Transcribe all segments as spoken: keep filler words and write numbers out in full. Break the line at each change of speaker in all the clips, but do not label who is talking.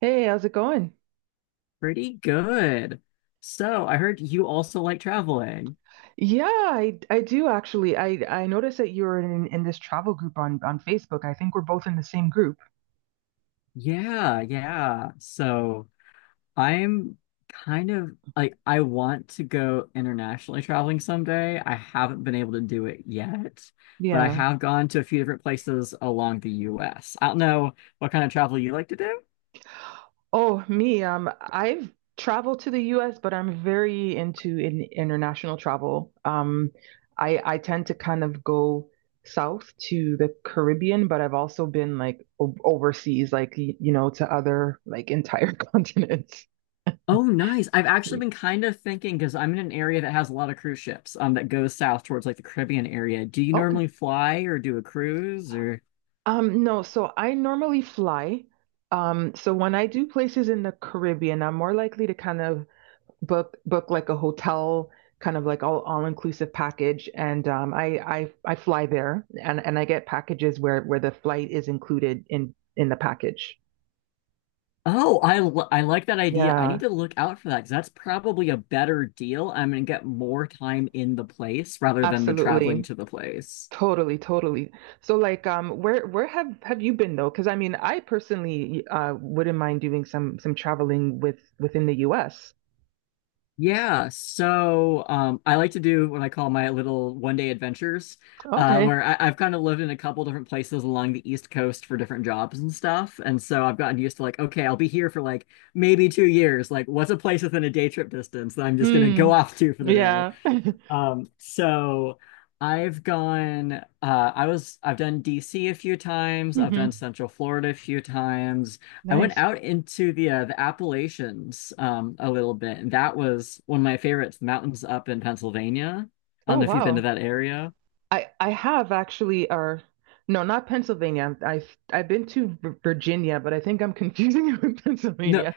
Hey, how's it going?
Pretty good. So I heard you also like traveling.
Yeah, I I do actually. I I noticed that you're in in this travel group on on Facebook. I think we're both in the same group.
Yeah, yeah. So I'm kind of like I want to go internationally traveling someday. I haven't been able to do it yet, but I
Yeah.
have gone to a few different places along the U S. I don't know what kind of travel you like to do.
Oh, me. Um, I've traveled to the U S, but I'm very into in international travel. Um, I I tend to kind of go south to the Caribbean, but I've also been like o overseas, like y- you know, to other like entire continents.
Oh, nice. I've actually been kind of thinking because I'm in an area that has a lot of cruise ships um that goes south towards like the Caribbean area. Do you
Okay.
normally fly or do a cruise or…
Um, no, so I normally fly. Um, so when I do places in the Caribbean, I'm more likely to kind of book book like a hotel, kind of like all all inclusive package, and um, I I I fly there, and and I get packages where where the flight is included in in the package.
Oh, I li- I like that idea. I need
Yeah,
to look out for that because that's probably a better deal. I'm gonna get more time in the place rather than the traveling
absolutely.
to the place.
Totally, totally. So like um where where have have you been though? 'Cause I mean, I personally uh wouldn't mind doing some some traveling with within the U S.
Yeah, so um, I like to do what I call my little one day adventures, uh,
Okay.
where I, I've kind of lived in a couple different places along the East Coast for different jobs and stuff. And so I've gotten used to like, okay, I'll be here for like maybe two years. Like, what's a place within a day trip distance that I'm just gonna go
Mm,
off to for the day?
yeah.
Um, so I've gone, uh, I was, I've done D C a few times. I've
hmm
done Central Florida a few times. I went
Nice.
out into the uh, the Appalachians um, a little bit, and that was one of my favorites, the mountains up in Pennsylvania. I
Oh,
don't know if you've been to
wow.
that area.
I I have actually, or no, not Pennsylvania. I've I've been to V- Virginia, but I think I'm confusing it with
No.
Pennsylvania.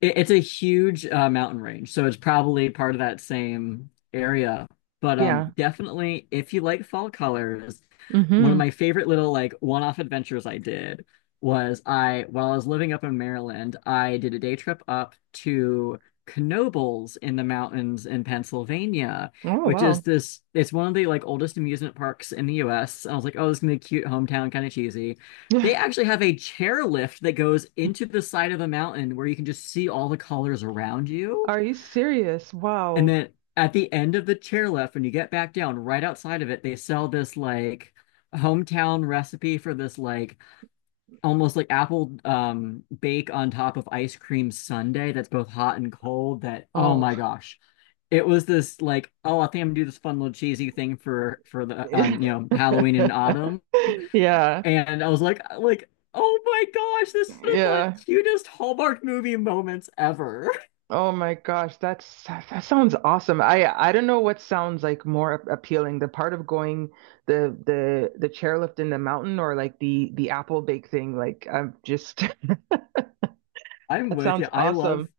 It, it's a huge uh, mountain range, so it's probably part of that same area. But um,
Yeah.
definitely, if you like fall colors, one of
hmm
my favorite little like one-off adventures I did was I, while I was living up in Maryland, I did a day trip up to Knoebels in the mountains in Pennsylvania,
Oh,
which is
wow.
this, it's one of the like oldest amusement parks in the U S. And I was like, oh, this is gonna be cute hometown, kind of cheesy. They actually have a chairlift that goes into the side of a mountain where you can just see all the colors around you.
Are you serious?
And
Wow.
then at the end of the chairlift, when you get back down, right outside of it, they sell this like hometown recipe for this like almost like apple um bake on top of ice cream sundae that's both hot and cold that oh
Oh.
my gosh. It was this like, oh, I think I'm gonna do this fun little cheesy thing for for the um, you know, Halloween and autumn.
Yeah.
And I was like, like, oh my gosh, this is one of
Yeah.
the cutest Hallmark movie moments ever.
Oh my gosh, that's that sounds awesome. I I don't know what sounds like more ap- appealing, the part of going the the the chairlift in the mountain or like the the apple bake thing. Like I'm just
I'm
that
with you.
sounds
I
awesome.
love…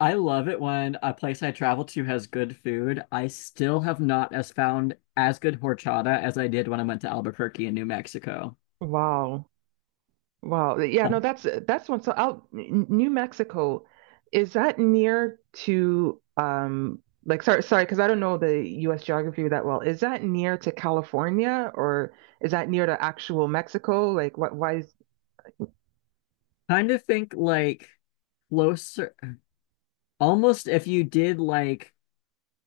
I love it when a place I travel to has good food. I still have not as found as good horchata as I did when I went to Albuquerque in New Mexico.
Wow. Wow. Yeah, no,
Um,
that's that's one. So out N- New Mexico, is that near to um like sorry sorry because I don't know the U S geography that well. Is that near to California or is that near to actual Mexico? Like what why is
kind of think like closer almost if you did like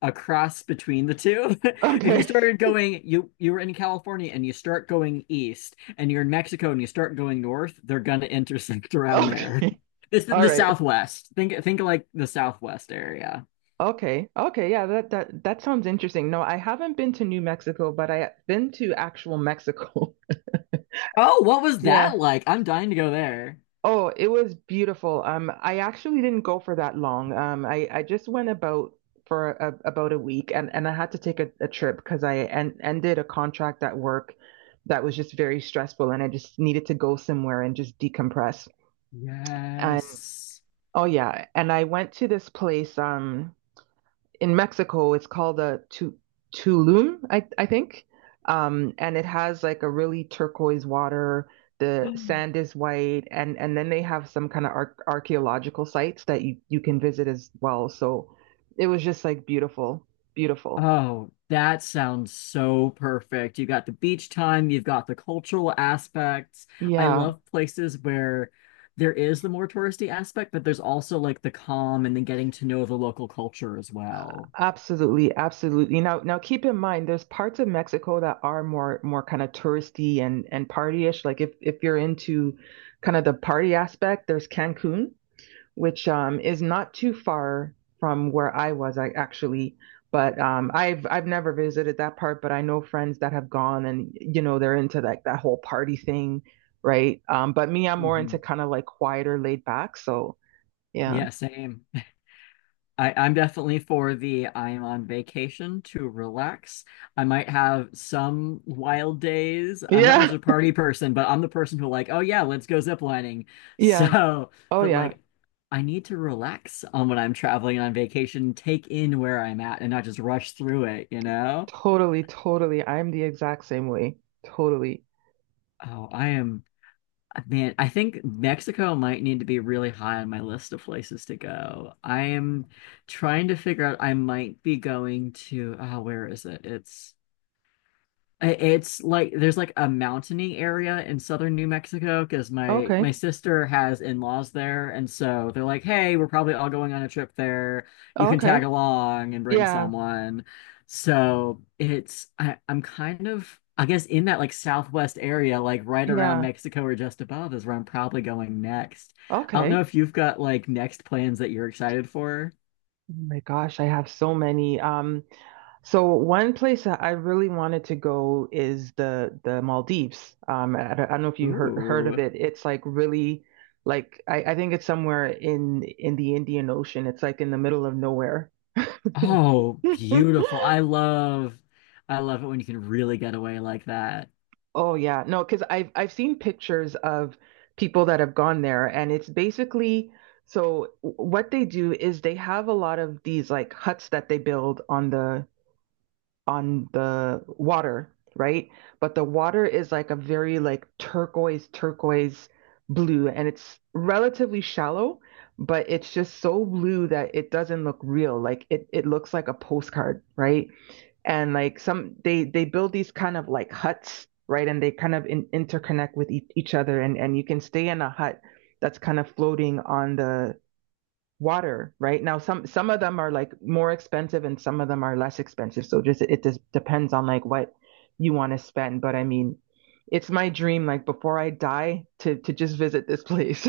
a cross between the two. If you
okay.
started going, you you were in California and you start going east, and you're in Mexico and you start going north, they're gonna intersect around
Okay.
there. It's the,
All
the
right.
Southwest. Think think like the Southwest area.
Okay. Okay. Yeah, that that that sounds interesting. No, I haven't been to New Mexico, but I've been to actual Mexico.
Oh, what was
Yeah.
that like? I'm dying to go there.
Oh, it was beautiful. Um, I actually didn't go for that long. Um, I I just went about for a, about a week, and and I had to take a, a trip because I en ended a contract at work that was just very stressful, and I just needed to go somewhere and just decompress. And
Yes.
oh yeah, and I went to this place. Um. In Mexico, it's called a tu- Tulum, I, I think. Um, and it has like a really turquoise water. The sand is white, and and then they have some kind of ar archaeological sites that you you can visit as well. So it was just like beautiful, beautiful.
Oh, that sounds so perfect. You got the beach time, you've got the cultural aspects. I
Yeah,
love places where there is the more touristy aspect, but there's also like the calm and the getting to know the local culture as well.
absolutely, absolutely. Now now keep in mind, there's parts of Mexico that are more more kind of touristy and and partyish. Like if if you're into kind of the party aspect, there's Cancun, which um, is not too far from where I was, I actually. But um, I've I've never visited that part, but I know friends that have gone, and you know they're into like that whole party thing, right? Um, but me, I'm more into
Hmm.
kind of like quieter, laid back. So yeah,
Yeah, same. I, I'm definitely for the… I'm on vacation to relax. I might have some wild days. I'm not much
yeah,
of a party person, but I'm the person who like, oh yeah, let's go ziplining.
yeah.
So,
Oh
but
yeah,
like I need to relax on when I'm traveling on vacation, take in where I'm at and not just rush through it, you know?
totally, totally. I'm the exact same way. Totally.
Oh, I am… man, I think Mexico might need to be really high on my list of places to go. I am trying to figure out… I might be going to… oh, where is it? It's… it's like there's like a mountainy area in southern New Mexico because my
Okay.
my sister has in-laws there, and so they're like, "Hey, we're probably all going on a trip there. You can
Okay.
tag along and bring
Yeah.
someone." So it's… I, I'm kind of I guess in that like southwest area, like right around
Yeah.
Mexico or just above is where I'm probably going next. I don't know
Okay.
if you've got like next plans that you're excited for.
Oh my gosh, I have so many. Um, So one place that I really wanted to go is the the Maldives. Um, I, don't I don't know if you heard heard of
Ooh.
it. It's like really like I, I think it's somewhere in in the Indian Ocean. It's like in the middle of nowhere.
Oh, beautiful. I love… I love it when you can really get away like that.
Oh yeah, no, because I've I've seen pictures of people that have gone there, and it's basically so w- what they do is they have a lot of these like huts that they build on the on the water, right? But the water is like a very like turquoise, turquoise blue, and it's relatively shallow, but it's just so blue that it doesn't look real. Like it it looks like a postcard, right? And like some they they build these kind of like huts, right? And they kind of in, interconnect with each each other, and and you can stay in a hut that's kind of floating on the water. Right now, some some of them are like more expensive and some of them are less expensive, so just it just depends on like what you want to spend. But I mean, it's my dream, like before I die, to to just visit this place.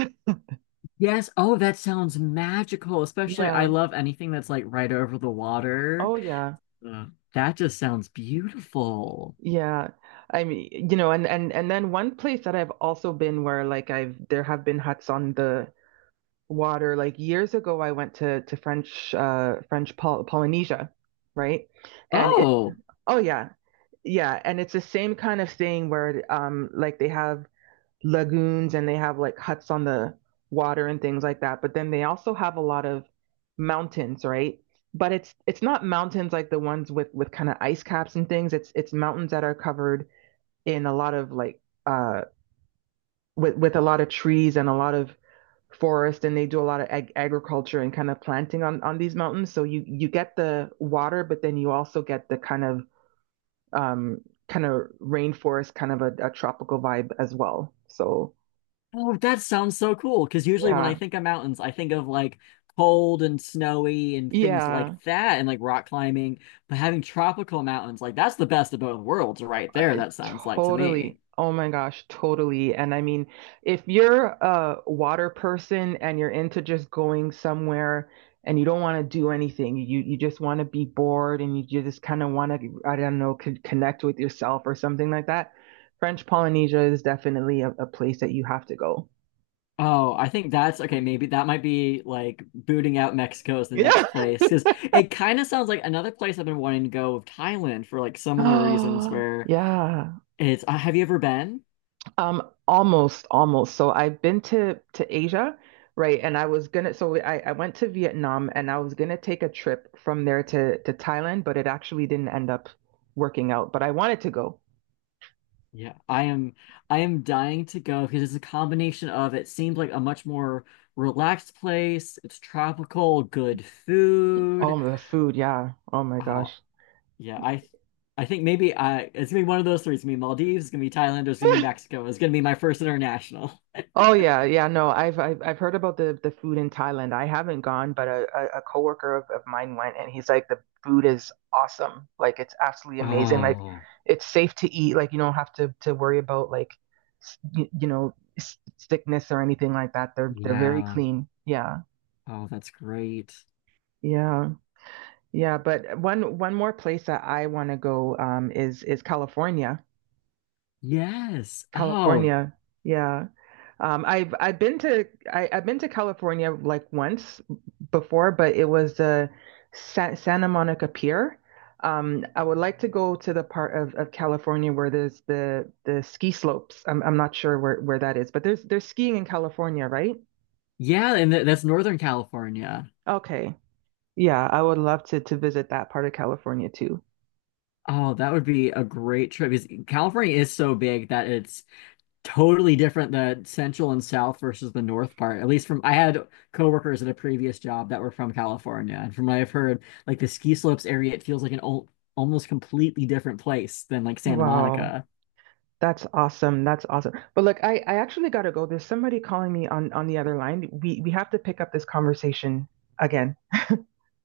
Yes. Oh, that sounds magical. Especially I
Yeah.
love anything that's like right over the water.
Oh yeah.
Uh, that just sounds beautiful.
Yeah, I mean, you know, and and and then one place that I've also been where like I've there have been huts on the water, like years ago I went to to french uh French Pol- polynesia, right? And it
Oh.
oh yeah. Yeah, and it's the same kind of thing where um like they have lagoons and they have like huts on the water and things like that, but then they also have a lot of mountains, right? But it's it's not mountains like the ones with with kind of ice caps and things. It's it's mountains that are covered in a lot of like uh with with a lot of trees and a lot of forest, and they do a lot of ag- agriculture and kind of planting on on these mountains, so you you get the water, but then you also get the kind of um, kind of rainforest, kind of a, a tropical vibe as well. So
Oh, that sounds so cool. Because usually when I
yeah,
think of mountains, I think of like cold and snowy and things
yeah,
like that and like rock climbing. But having tropical mountains, like that's the best of both worlds right there,
I-
that sounds like to
totally.
me.
Oh my gosh, totally. And I mean, if you're a water person and you're into just going somewhere and you don't want to do anything, you you just want to be bored and you just kind of want to, I don't know, con connect with yourself or something like that, French Polynesia is definitely a, a place that you have to go.
Oh, I think that's okay. Maybe that might be like booting out Mexico as the
Yeah.
next place because it kind of sounds like another place I've been wanting to go of Thailand for like similar reasons.
Oh,
Where
yeah.
it's uh, have you ever been?
Um, almost, almost. So I've been to to Asia, right? And I was gonna, so I I went to Vietnam, and I was gonna take a trip from there to to Thailand, but it actually didn't end up working out. But I wanted to go.
Yeah, I am. I am dying to go because it's a combination of it seems like a much more relaxed place. It's tropical, good food.
Oh, the food, yeah. Oh my
Oh,
gosh.
yeah. I, I think maybe I it's gonna be one of those three. It's gonna be Maldives. It's gonna be Thailand. Or it's gonna be Mexico. It's gonna be my first international.
Oh yeah, yeah. No, I've I've I've heard about the the food in Thailand. I haven't gone, but a a, a coworker of, of mine went, and he's like, the food is awesome. Like it's absolutely amazing. Like
Oh.
it's safe to eat. Like you don't have to to worry about like s- y- you know, s- sickness or anything like that. They're they're very
Yeah.
clean. Yeah,
Oh, that's great.
yeah, yeah. But one one more place that I want to go um is is California.
Yes. Oh,
California. Yeah. Um, I've I've been to I, I've been to California like once before, but it was the Sa Santa Monica Pier. Um, I would like to go to the part of, of California where there's the the ski slopes. I'm I'm not sure where, where that is, but there's there's skiing in California, right?
yeah. And th that's Northern California.
Okay. Yeah, I would love to to visit that part of California too.
Oh, that would be a great trip because California is so big that it's totally different the central and south versus the north part. At least from… I had coworkers at a previous job that were from California, and from what I've heard, like the ski slopes area, it feels like an old, almost completely different place than like Santa
Wow.
Monica.
That's awesome. That's awesome. But look, I I actually got to go. There's somebody calling me on on the other line. We we have to pick up this conversation again.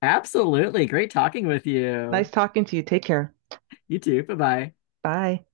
Absolutely. Great talking with
Nice
you.
talking to you. Take care.
You too. Bye-bye.
Bye.